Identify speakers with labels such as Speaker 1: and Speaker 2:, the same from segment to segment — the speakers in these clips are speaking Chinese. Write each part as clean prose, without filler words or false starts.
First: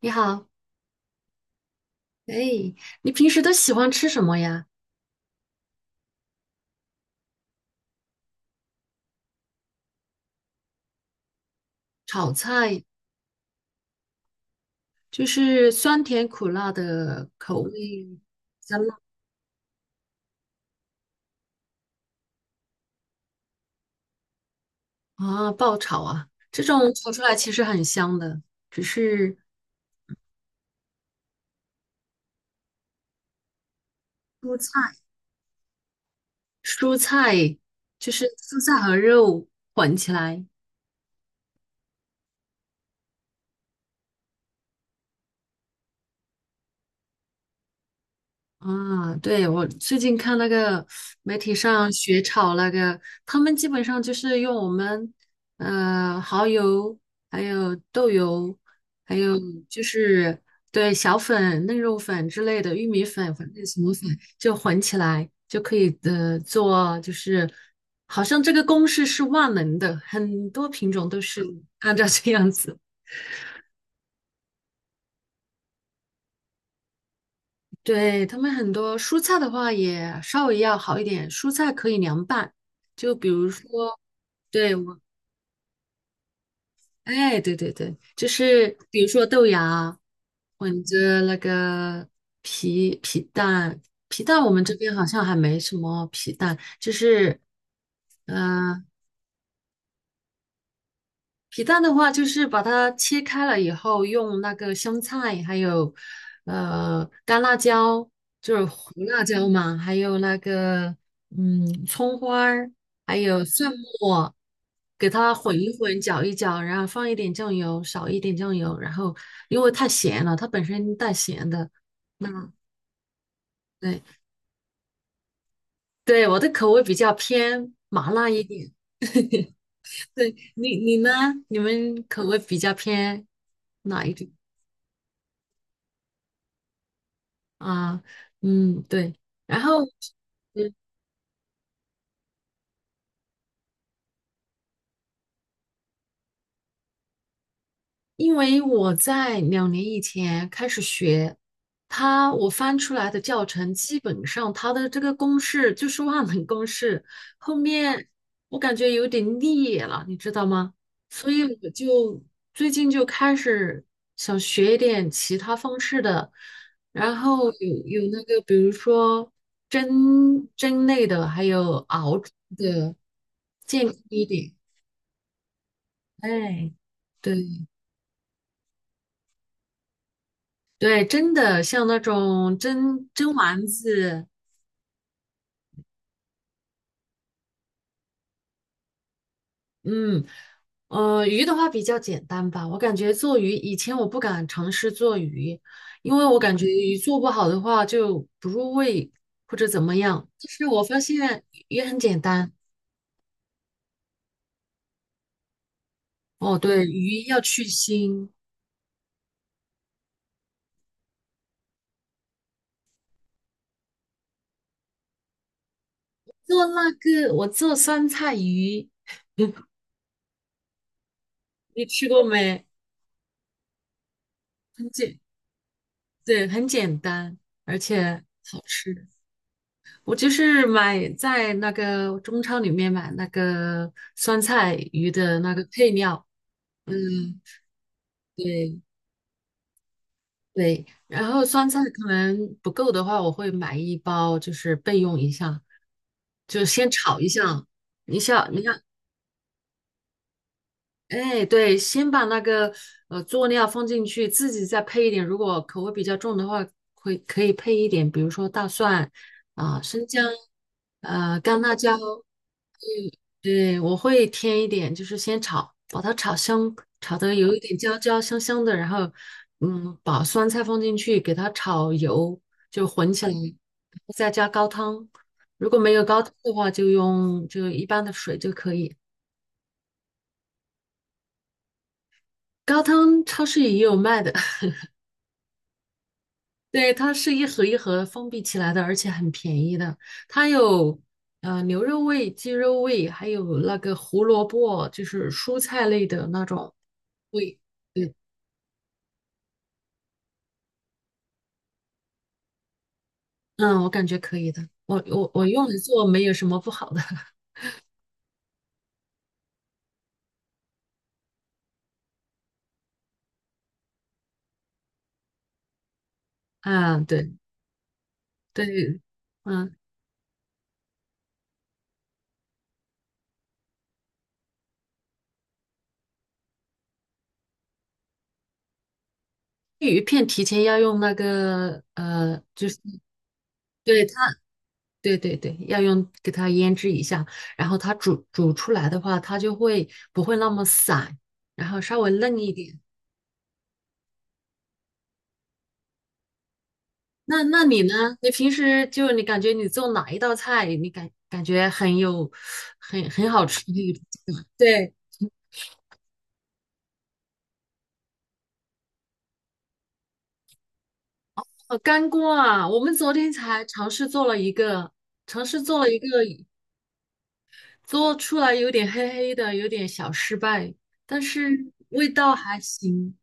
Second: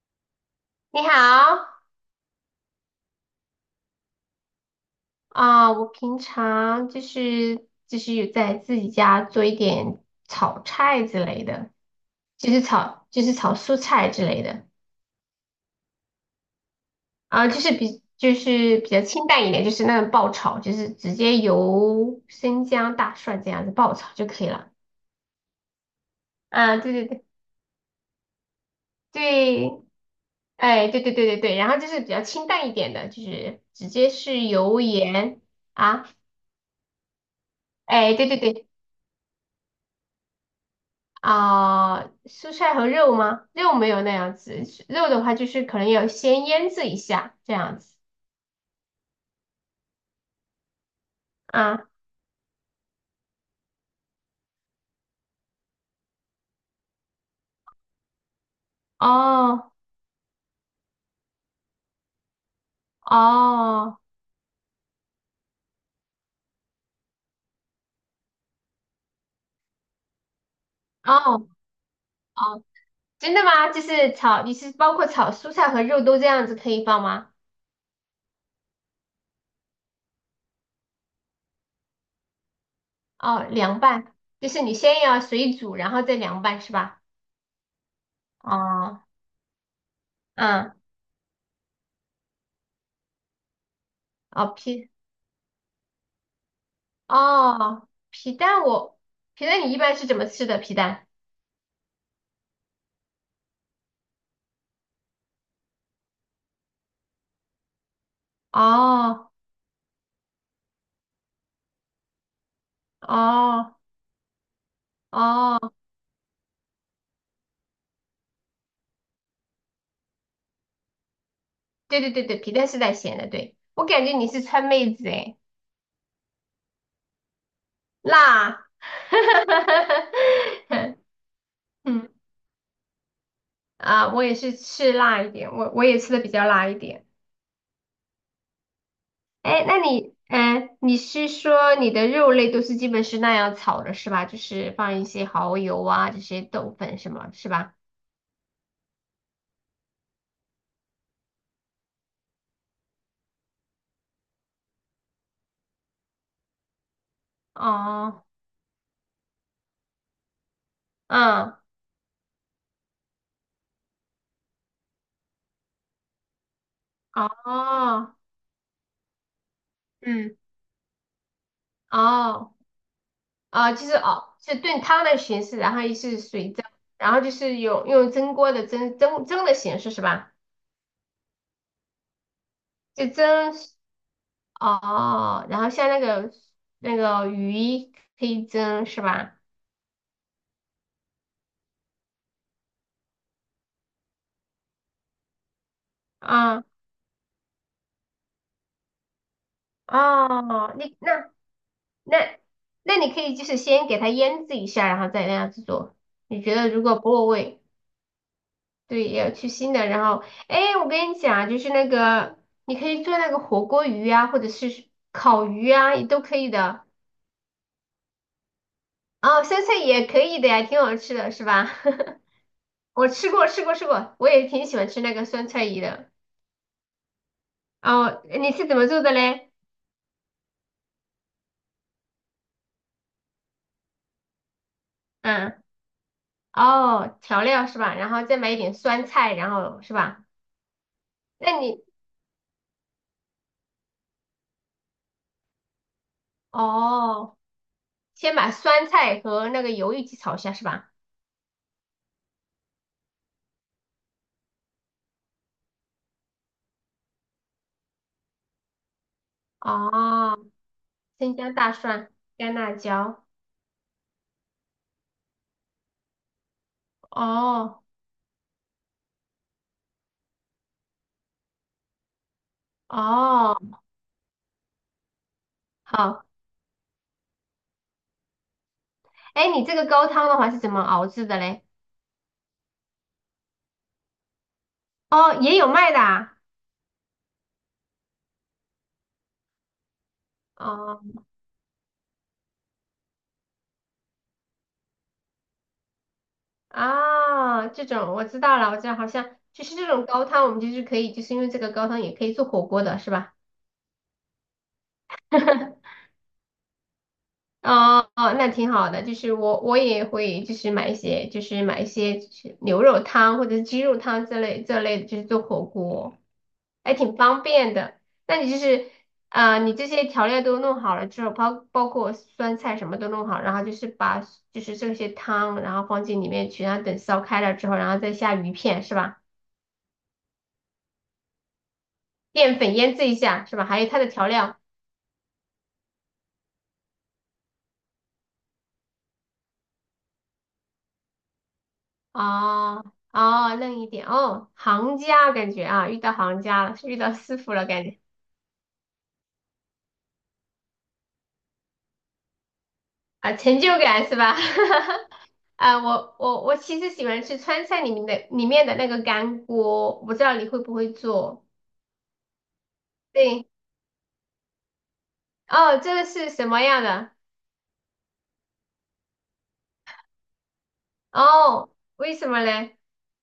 Speaker 1: 你好。
Speaker 2: 你好
Speaker 1: 哎，你平时都喜欢吃什么呀？
Speaker 2: 啊，我平常就是有在自己家做一点炒菜之类的，
Speaker 1: 炒
Speaker 2: 就是
Speaker 1: 菜，
Speaker 2: 炒就是炒蔬菜之类的
Speaker 1: 就是酸甜苦辣的
Speaker 2: 啊，
Speaker 1: 口
Speaker 2: 就是比
Speaker 1: 味。
Speaker 2: 就是比较清淡一点，就是那种爆炒，就是直接油、生姜、大蒜这样子爆炒就可以了。
Speaker 1: 啊，爆炒啊，这
Speaker 2: 啊，
Speaker 1: 种
Speaker 2: 对对
Speaker 1: 炒出
Speaker 2: 对
Speaker 1: 来其实很香的。只是
Speaker 2: 对，哎，对对对对对，然后就是比较清淡一点的，就是直接是
Speaker 1: 蔬
Speaker 2: 油
Speaker 1: 菜，
Speaker 2: 盐啊，
Speaker 1: 蔬菜，就
Speaker 2: 哎，
Speaker 1: 是
Speaker 2: 对对
Speaker 1: 蔬
Speaker 2: 对。
Speaker 1: 菜和肉混起来。
Speaker 2: 啊、蔬菜和肉吗？肉没有那样子，肉的话就是可能要先腌制一下这样子
Speaker 1: 啊，对，我最近看那个媒体
Speaker 2: 啊。
Speaker 1: 上学炒那个，他们基本上就是用我们蚝油，还有豆油，还有
Speaker 2: 哦
Speaker 1: 就是对小粉、嫩肉粉之类的玉米粉，粉，正什么
Speaker 2: 哦
Speaker 1: 粉，就混起来就可以做，就是好像这个公式是万能的，很多品种都是
Speaker 2: 哦
Speaker 1: 按照这样
Speaker 2: 哦，
Speaker 1: 子。
Speaker 2: 真的吗？就是炒，你是包括炒蔬菜和肉都这样子可以放吗？
Speaker 1: 对，他们很多蔬菜的话也稍微要好一点，蔬菜可以凉拌。就比
Speaker 2: 哦，
Speaker 1: 如
Speaker 2: 凉
Speaker 1: 说，
Speaker 2: 拌，就是
Speaker 1: 对，
Speaker 2: 你
Speaker 1: 我，
Speaker 2: 先要水煮，然后再凉拌是吧？
Speaker 1: 哎，对对对，就是
Speaker 2: 哦，
Speaker 1: 比如说豆芽
Speaker 2: 嗯，
Speaker 1: 混着那个皮蛋，皮蛋
Speaker 2: 哦
Speaker 1: 我们这
Speaker 2: 皮
Speaker 1: 边好像还没什么皮蛋，就是，
Speaker 2: 哦皮蛋
Speaker 1: 嗯。
Speaker 2: 我皮蛋你一般是怎么吃的皮蛋？
Speaker 1: 皮蛋的话，就是把它切开了以后，用那个香菜，还有干辣椒，就是胡辣
Speaker 2: 哦
Speaker 1: 椒嘛，还有那个葱花儿，还有蒜
Speaker 2: 哦
Speaker 1: 末，给它混一
Speaker 2: 哦。
Speaker 1: 混，搅一搅，然后放一点酱油，少一点酱油。然后因为太咸了，它本身带咸的。
Speaker 2: 对对对对，
Speaker 1: 嗯，
Speaker 2: 皮蛋是带咸的，对，我
Speaker 1: 对
Speaker 2: 感觉你是川妹子诶，
Speaker 1: 对，我的口味比较偏麻辣一
Speaker 2: 辣，
Speaker 1: 点。对，你 呢？你们
Speaker 2: 嗯
Speaker 1: 口味比较偏哪一
Speaker 2: 啊，我
Speaker 1: 种？
Speaker 2: 也是吃辣一点，我也吃的比较辣一点。
Speaker 1: 啊，嗯，对。然
Speaker 2: 哎，那
Speaker 1: 后，
Speaker 2: 你，
Speaker 1: 嗯，
Speaker 2: 你是说你的肉类都是基本是那样炒的是吧？就是放一些蚝油啊，这些豆粉什么，是吧？
Speaker 1: 因为我在2年以前开始学，我翻出来的教程，基本上它的这个公式就是万能公式。后面
Speaker 2: 哦，
Speaker 1: 我感觉有点腻了，你知道吗？所以
Speaker 2: 嗯，
Speaker 1: 我就最近就开始想学一点其他方式的，然后有
Speaker 2: 哦，
Speaker 1: 那个，比如说
Speaker 2: 嗯，
Speaker 1: 蒸类的，还有熬制
Speaker 2: 哦。
Speaker 1: 的，
Speaker 2: 啊、
Speaker 1: 健
Speaker 2: 就是
Speaker 1: 康
Speaker 2: 哦，
Speaker 1: 一点。
Speaker 2: 是炖汤的形式，然后也是水蒸，
Speaker 1: 哎，
Speaker 2: 然后就是
Speaker 1: 对
Speaker 2: 有用蒸锅的蒸的形式是吧？
Speaker 1: 对，真的像那种
Speaker 2: 就
Speaker 1: 蒸
Speaker 2: 蒸
Speaker 1: 丸子。
Speaker 2: 哦，然后像那个鱼可以蒸是吧？
Speaker 1: 嗯，鱼的话比较简单吧。我感觉做鱼，以前我不敢尝试做鱼，因为我感
Speaker 2: 啊、
Speaker 1: 觉鱼做不好的话就不入味或者怎么样。但是
Speaker 2: 哦，
Speaker 1: 我
Speaker 2: 你
Speaker 1: 发
Speaker 2: 那
Speaker 1: 现鱼很简
Speaker 2: 那
Speaker 1: 单。
Speaker 2: 那你可以就是先给它腌制一下，然后再那样子做。你觉
Speaker 1: 哦，
Speaker 2: 得如
Speaker 1: 对，
Speaker 2: 果不
Speaker 1: 鱼
Speaker 2: 够
Speaker 1: 要
Speaker 2: 味，
Speaker 1: 去腥。
Speaker 2: 对，也要去腥的。然后，哎，我跟你讲啊，就是那个你可以做那个火锅鱼啊，或者是烤鱼啊，也都可以
Speaker 1: 做
Speaker 2: 的。
Speaker 1: 那个我做酸菜鱼，
Speaker 2: 哦，酸菜也可以的呀，挺好吃的，是吧？
Speaker 1: 你吃 过没？
Speaker 2: 我吃过，吃过，吃过，我也挺喜
Speaker 1: 很
Speaker 2: 欢吃那
Speaker 1: 简，
Speaker 2: 个酸菜鱼的。
Speaker 1: 对，很简单，而且
Speaker 2: 哦，你
Speaker 1: 好
Speaker 2: 是怎么做
Speaker 1: 吃。
Speaker 2: 的嘞？
Speaker 1: 我就是买在那个中超里面买那个酸菜鱼的那
Speaker 2: 嗯，
Speaker 1: 个配料。嗯，
Speaker 2: 哦，调料是吧？然后再买一点
Speaker 1: 对
Speaker 2: 酸菜，然后是吧？
Speaker 1: 对。然后
Speaker 2: 那
Speaker 1: 酸菜
Speaker 2: 你
Speaker 1: 可能不够的话，我会买一包，就是备用一下，就先炒一
Speaker 2: 哦，
Speaker 1: 下。你
Speaker 2: 先
Speaker 1: 想，
Speaker 2: 把
Speaker 1: 你看，
Speaker 2: 酸菜和那个油一起炒一下是吧？
Speaker 1: 哎，对，先把那个佐料放进去，自己再配一点。如果口味比较重的话，可以配一点，比如说大蒜啊、生姜、
Speaker 2: 哦，生姜、
Speaker 1: 干
Speaker 2: 大
Speaker 1: 辣椒。
Speaker 2: 蒜、干辣
Speaker 1: 嗯，
Speaker 2: 椒。
Speaker 1: 对，我会添一点，就是先炒，把它炒香，炒得有一点
Speaker 2: 哦
Speaker 1: 焦焦香香的。然后把酸菜放进去，给它炒油，就混起来，然
Speaker 2: 哦，
Speaker 1: 后再加高汤。如果没有高
Speaker 2: 好。
Speaker 1: 汤的话，就用就一般的水就可以。
Speaker 2: 哎，你这个高汤的话是怎么熬制的嘞？
Speaker 1: 高汤超市也有卖的。
Speaker 2: 哦，也有卖的啊。
Speaker 1: 对，它是一盒一盒封闭起来的，而且很便宜的。它
Speaker 2: 哦。
Speaker 1: 有牛肉味、鸡肉味，还有那个胡萝卜，就是蔬菜类的那种味。
Speaker 2: 啊，这
Speaker 1: 对，
Speaker 2: 种我知道了，我知道，好像就是这种高汤，我们就是可以，就是因为这个高汤也可以做火锅的，是吧？
Speaker 1: 嗯，我感觉可以的。我用来 做没有什么不好的。
Speaker 2: 哦哦，那挺好的。就是我也会就是买一些就是牛肉汤或者是鸡肉汤这类的，就是做火锅，还
Speaker 1: 啊，
Speaker 2: 挺
Speaker 1: 对
Speaker 2: 方便的。那你就是
Speaker 1: 对。
Speaker 2: 啊，
Speaker 1: 嗯，
Speaker 2: 你这些调料都弄好了之后，包括酸菜什么都弄好，然后就是把就是这些汤，然后放进里面去，然后等烧开了之后，然后再下鱼片，是吧？
Speaker 1: 鱼片提前要用那个
Speaker 2: 淀
Speaker 1: 就
Speaker 2: 粉
Speaker 1: 是
Speaker 2: 腌制一下是吧？还有它
Speaker 1: 对
Speaker 2: 的
Speaker 1: 它，
Speaker 2: 调料
Speaker 1: 对对对，要用给它腌制一下，然后它煮出来的话，它就会不会那么散，然后稍微嫩一
Speaker 2: 啊
Speaker 1: 点。
Speaker 2: 哦，哦嫩一点哦，行家感觉啊，遇到行家了，是遇到师
Speaker 1: 那
Speaker 2: 傅
Speaker 1: 那
Speaker 2: 了
Speaker 1: 你
Speaker 2: 感
Speaker 1: 呢？
Speaker 2: 觉
Speaker 1: 你平时就你感觉你做哪一道菜，你感觉很有很
Speaker 2: 啊，
Speaker 1: 好
Speaker 2: 成
Speaker 1: 吃
Speaker 2: 就
Speaker 1: 的一种
Speaker 2: 感是吧？
Speaker 1: 菜。对，
Speaker 2: 啊，我其实喜欢吃川菜里面的那个干锅，我不知道你会不会做？
Speaker 1: 干锅啊，我们昨天
Speaker 2: 对，
Speaker 1: 才尝试做了一个，尝试做
Speaker 2: 哦，
Speaker 1: 了
Speaker 2: 这
Speaker 1: 一
Speaker 2: 个
Speaker 1: 个，
Speaker 2: 是什么样的？
Speaker 1: 做出来有点黑黑的，有点小失败，但是
Speaker 2: 哦，
Speaker 1: 味
Speaker 2: 为什
Speaker 1: 道
Speaker 2: 么
Speaker 1: 还
Speaker 2: 嘞？
Speaker 1: 行。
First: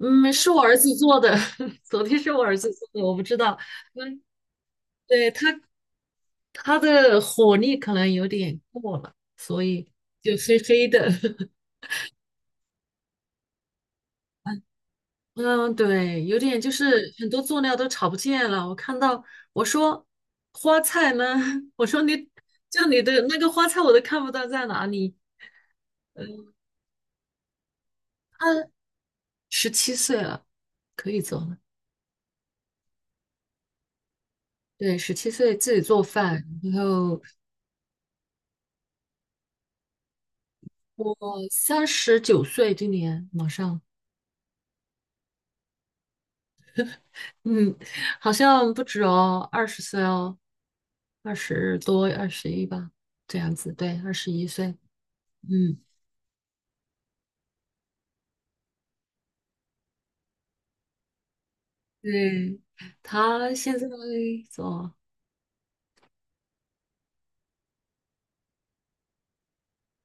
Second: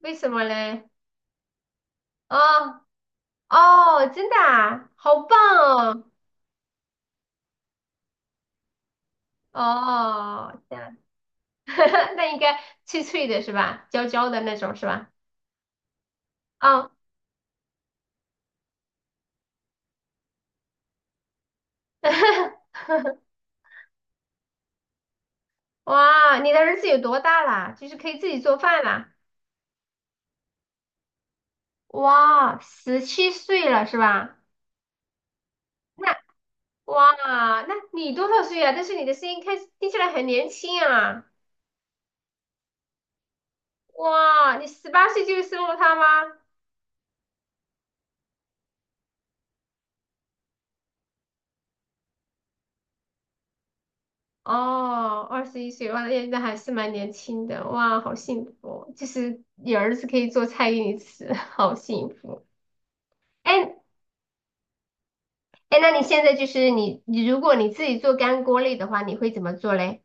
Speaker 2: 为什么
Speaker 1: 是我儿
Speaker 2: 嘞？
Speaker 1: 子做的。昨天是
Speaker 2: 哦
Speaker 1: 我儿子做的，我不知道。
Speaker 2: 哦，
Speaker 1: 嗯，
Speaker 2: 真的啊，好
Speaker 1: 对，
Speaker 2: 棒
Speaker 1: 他
Speaker 2: 哦！
Speaker 1: 他的火力可能有点过了，所以就黑
Speaker 2: 哦，这
Speaker 1: 黑
Speaker 2: 样。
Speaker 1: 的。
Speaker 2: 那应该脆脆的是吧？焦焦的那种是吧？
Speaker 1: 嗯，对，有点就
Speaker 2: 哦，
Speaker 1: 是很多佐料都炒不见了。我看到，我说花菜呢，我说你 就你的那个花菜我都看不到在哪里。嗯，
Speaker 2: 哇，你的儿子有多大啦？就是可以自己做
Speaker 1: 他
Speaker 2: 饭啦？
Speaker 1: 十七岁了，可以做了。
Speaker 2: 哇，十七岁了是吧？
Speaker 1: 对，十七岁自己做
Speaker 2: 那
Speaker 1: 饭。然
Speaker 2: 哇，
Speaker 1: 后
Speaker 2: 那你多少岁啊？但是你的声音听起来很年轻
Speaker 1: 我
Speaker 2: 啊！
Speaker 1: 39岁，今年马上。
Speaker 2: 哇，你十八岁就生了他吗？
Speaker 1: 嗯，好像不止哦，20岁哦，20多，二十一吧，这样子，对，21岁。
Speaker 2: 哦，二十一
Speaker 1: 嗯，
Speaker 2: 岁，哇，那还是蛮年轻的，哇，好幸福哦就是你儿子可以做菜给你吃，好幸福。
Speaker 1: 对，他
Speaker 2: 哎，
Speaker 1: 现在做。
Speaker 2: 哎，那你现在就是你如果你自己做干锅类的话，你会怎么做嘞？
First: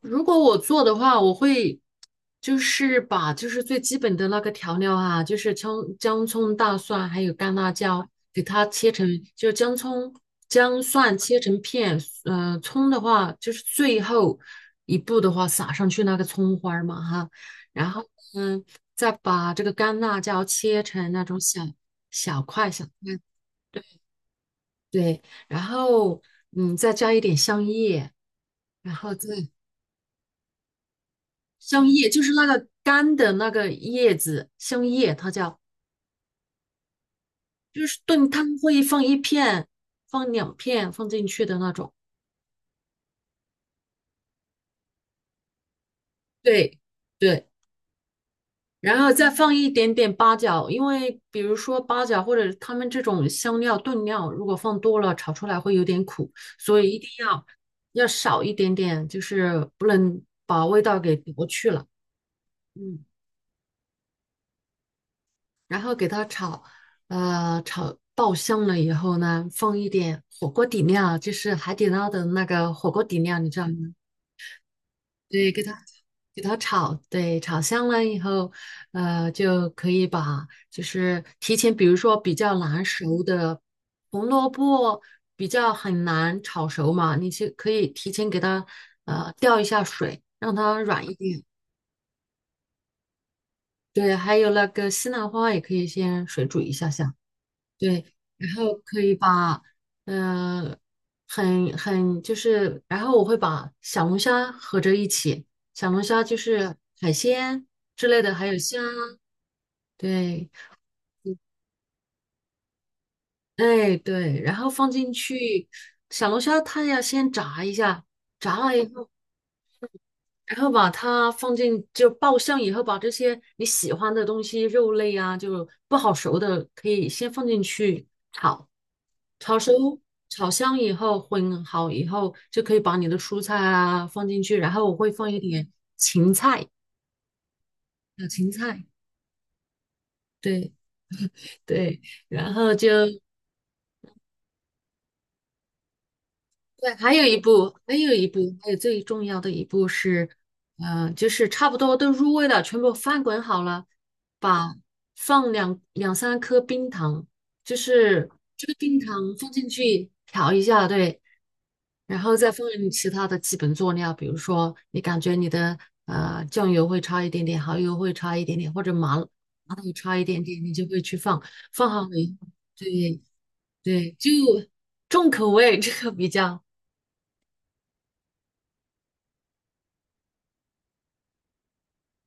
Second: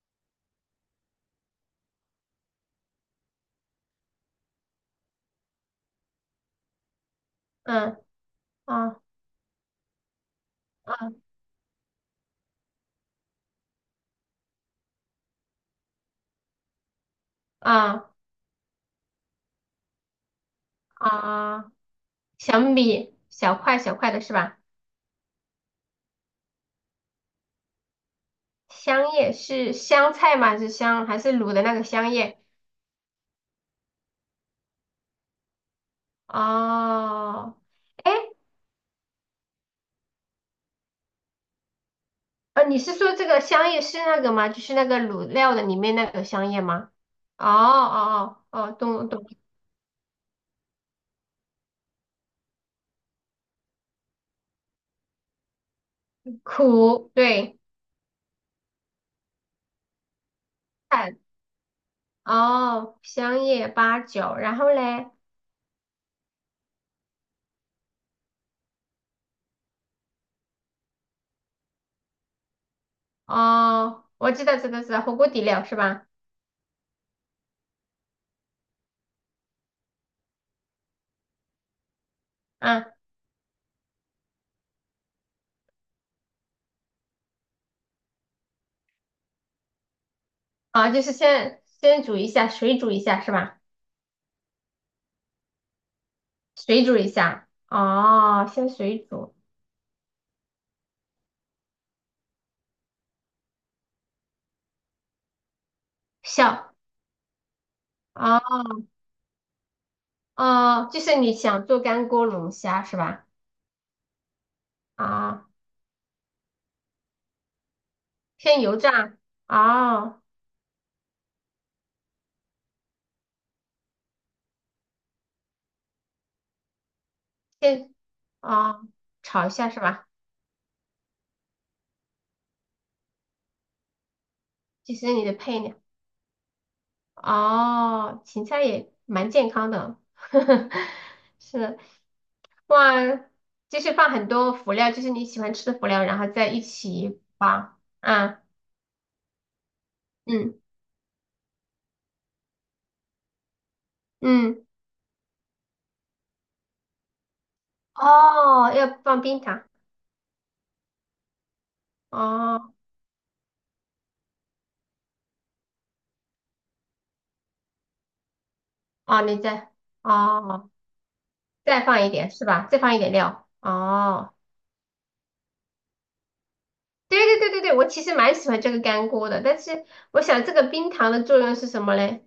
Speaker 1: 如果我做的话，我会就是把最基本的那个调料啊，就是葱、姜、葱、大蒜还有干辣
Speaker 2: 嗯，
Speaker 1: 椒，给它切
Speaker 2: 啊
Speaker 1: 成，就姜、葱、姜、蒜
Speaker 2: 啊
Speaker 1: 切成片。葱的话就是最后一步的话撒上去那个葱花儿嘛哈。然后
Speaker 2: 啊
Speaker 1: 嗯，再把这个干辣椒切成那种小
Speaker 2: 啊，
Speaker 1: 小块小块，
Speaker 2: 小块
Speaker 1: 对
Speaker 2: 小块的是吧？
Speaker 1: 对，然后再加一点香叶，然
Speaker 2: 香
Speaker 1: 后再。
Speaker 2: 叶是香菜吗？还是卤的那个
Speaker 1: 香叶
Speaker 2: 香
Speaker 1: 就是
Speaker 2: 叶？
Speaker 1: 那个干的那个叶子，香叶它叫，
Speaker 2: 哦，
Speaker 1: 就是
Speaker 2: 哎，
Speaker 1: 炖汤会放一片，放两片放进去的那种。
Speaker 2: 你是说这个香叶是那个吗？就是那个卤料的里面那个香叶
Speaker 1: 对
Speaker 2: 吗？哦
Speaker 1: 对，
Speaker 2: 哦哦哦，
Speaker 1: 然
Speaker 2: 懂
Speaker 1: 后
Speaker 2: 懂，
Speaker 1: 再放一点点八角。因为比如说八角或者他们这种香料炖料，如果放多了炒出来会有点苦，所以一定
Speaker 2: 苦，
Speaker 1: 要
Speaker 2: 对，
Speaker 1: 要少一点点，就是不能把味道给
Speaker 2: 看，
Speaker 1: 夺去了。
Speaker 2: 哦，
Speaker 1: 嗯。
Speaker 2: 香叶八角，然后嘞。
Speaker 1: 然后给它炒，炒爆香了以后呢，放一点火锅底料，就是海底捞的那个火锅底料，你知道吗？嗯，
Speaker 2: 哦，我知道，知道，知道，火锅底
Speaker 1: 对，给
Speaker 2: 料
Speaker 1: 它
Speaker 2: 是吧？
Speaker 1: 给它炒。对，炒香了以后，就可以把就是提前，比如说比较难
Speaker 2: 嗯，
Speaker 1: 熟的红萝卜，比较很难炒熟嘛，你就可以提前给它吊一下水，让它
Speaker 2: 啊，就
Speaker 1: 软
Speaker 2: 是
Speaker 1: 一点。
Speaker 2: 先煮一下，水煮一下是吧？
Speaker 1: 对，还有那个西兰花也可以先水煮一
Speaker 2: 水
Speaker 1: 下
Speaker 2: 煮一
Speaker 1: 下。
Speaker 2: 下，
Speaker 1: 对，
Speaker 2: 哦，
Speaker 1: 然
Speaker 2: 先
Speaker 1: 后
Speaker 2: 水
Speaker 1: 可以
Speaker 2: 煮，
Speaker 1: 把，呃，很就是，然后我会把小龙虾合着一起。小龙虾就
Speaker 2: 小，
Speaker 1: 是海鲜之类的，还有
Speaker 2: 哦
Speaker 1: 虾。对，
Speaker 2: 哦，就是你想做干锅龙虾是吧？
Speaker 1: 哎对，然后放进
Speaker 2: 啊、
Speaker 1: 去。小龙虾它要先炸一下，炸
Speaker 2: 先
Speaker 1: 了
Speaker 2: 油
Speaker 1: 以后，
Speaker 2: 炸，哦，
Speaker 1: 然后把它放进就爆香以后，把这些你喜欢的东西，肉类啊，就不好熟的可以先放进
Speaker 2: 先
Speaker 1: 去炒。
Speaker 2: 哦，炒一
Speaker 1: 炒
Speaker 2: 下
Speaker 1: 熟、
Speaker 2: 是吧？
Speaker 1: 炒香以后，混好以后，就可以把你的蔬菜啊放进去。然后
Speaker 2: 就
Speaker 1: 我会
Speaker 2: 是你
Speaker 1: 放
Speaker 2: 的
Speaker 1: 一
Speaker 2: 配
Speaker 1: 点
Speaker 2: 料，
Speaker 1: 芹菜，
Speaker 2: 哦，
Speaker 1: 小
Speaker 2: 芹
Speaker 1: 芹
Speaker 2: 菜
Speaker 1: 菜。
Speaker 2: 也蛮健康的，
Speaker 1: 对
Speaker 2: 是
Speaker 1: 对，然后就
Speaker 2: 哇，就是放很多辅料，就是你喜欢吃的辅料，然后在一
Speaker 1: 对，还
Speaker 2: 起
Speaker 1: 有一步，
Speaker 2: 放，
Speaker 1: 还有一步，
Speaker 2: 啊，
Speaker 1: 还有最重要的一步是，
Speaker 2: 嗯
Speaker 1: 就是差不多都入味了，全部翻滚好了，
Speaker 2: 嗯，
Speaker 1: 把放两三颗冰糖，就是这
Speaker 2: 哦，
Speaker 1: 个
Speaker 2: 要
Speaker 1: 冰糖
Speaker 2: 放冰
Speaker 1: 放
Speaker 2: 糖，
Speaker 1: 进去调一下。对，然后再放
Speaker 2: 哦
Speaker 1: 其他的基本佐料，比如说你感觉你的酱油会差一点点，蚝油会差一点点，或者麻
Speaker 2: 哦，你
Speaker 1: 麻豆差一点点，
Speaker 2: 哦
Speaker 1: 你就会去放，
Speaker 2: 再
Speaker 1: 放
Speaker 2: 放
Speaker 1: 好
Speaker 2: 一点
Speaker 1: 没？
Speaker 2: 是吧？再放一点
Speaker 1: 对
Speaker 2: 料，
Speaker 1: 对，就
Speaker 2: 哦，
Speaker 1: 重口味，这个比较。
Speaker 2: 对对对对对，我其实蛮喜欢这个干锅的，但是我想这个冰糖的作用是什么嘞？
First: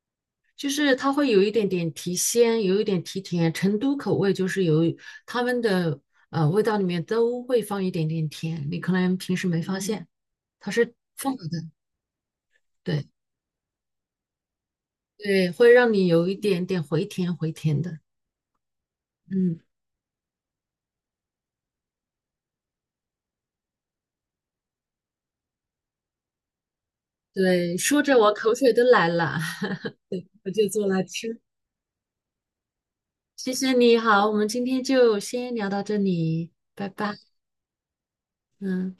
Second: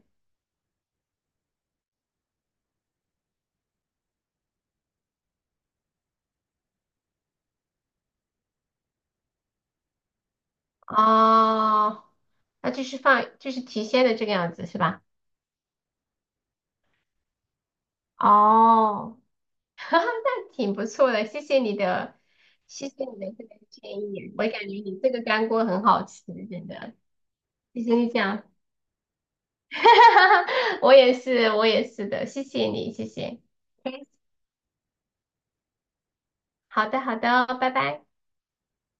Speaker 1: 就是它会有一点点提鲜，有一点提甜。成都口味就是有他们的味道里面都会放一点点甜，你可能平时没发现，它是放了的。
Speaker 2: 哦，那就是
Speaker 1: 对
Speaker 2: 放就是提鲜的这个样子是吧？
Speaker 1: 对，会让你有一点点回甜回甜的。
Speaker 2: 哦，
Speaker 1: 嗯，
Speaker 2: 哈哈，那挺不错的，谢谢你的，这个建议，我感觉你这个干锅很好吃，真的，
Speaker 1: 对，
Speaker 2: 谢谢
Speaker 1: 说
Speaker 2: 你
Speaker 1: 着我
Speaker 2: 讲，
Speaker 1: 口水都来了。我就 做
Speaker 2: 我
Speaker 1: 来
Speaker 2: 也
Speaker 1: 吃。
Speaker 2: 是，我也是的，谢谢你，谢谢，
Speaker 1: 谢谢你好，我们今天就先聊到这里，拜
Speaker 2: 好的，好
Speaker 1: 拜。
Speaker 2: 的哦，拜拜。
Speaker 1: 嗯。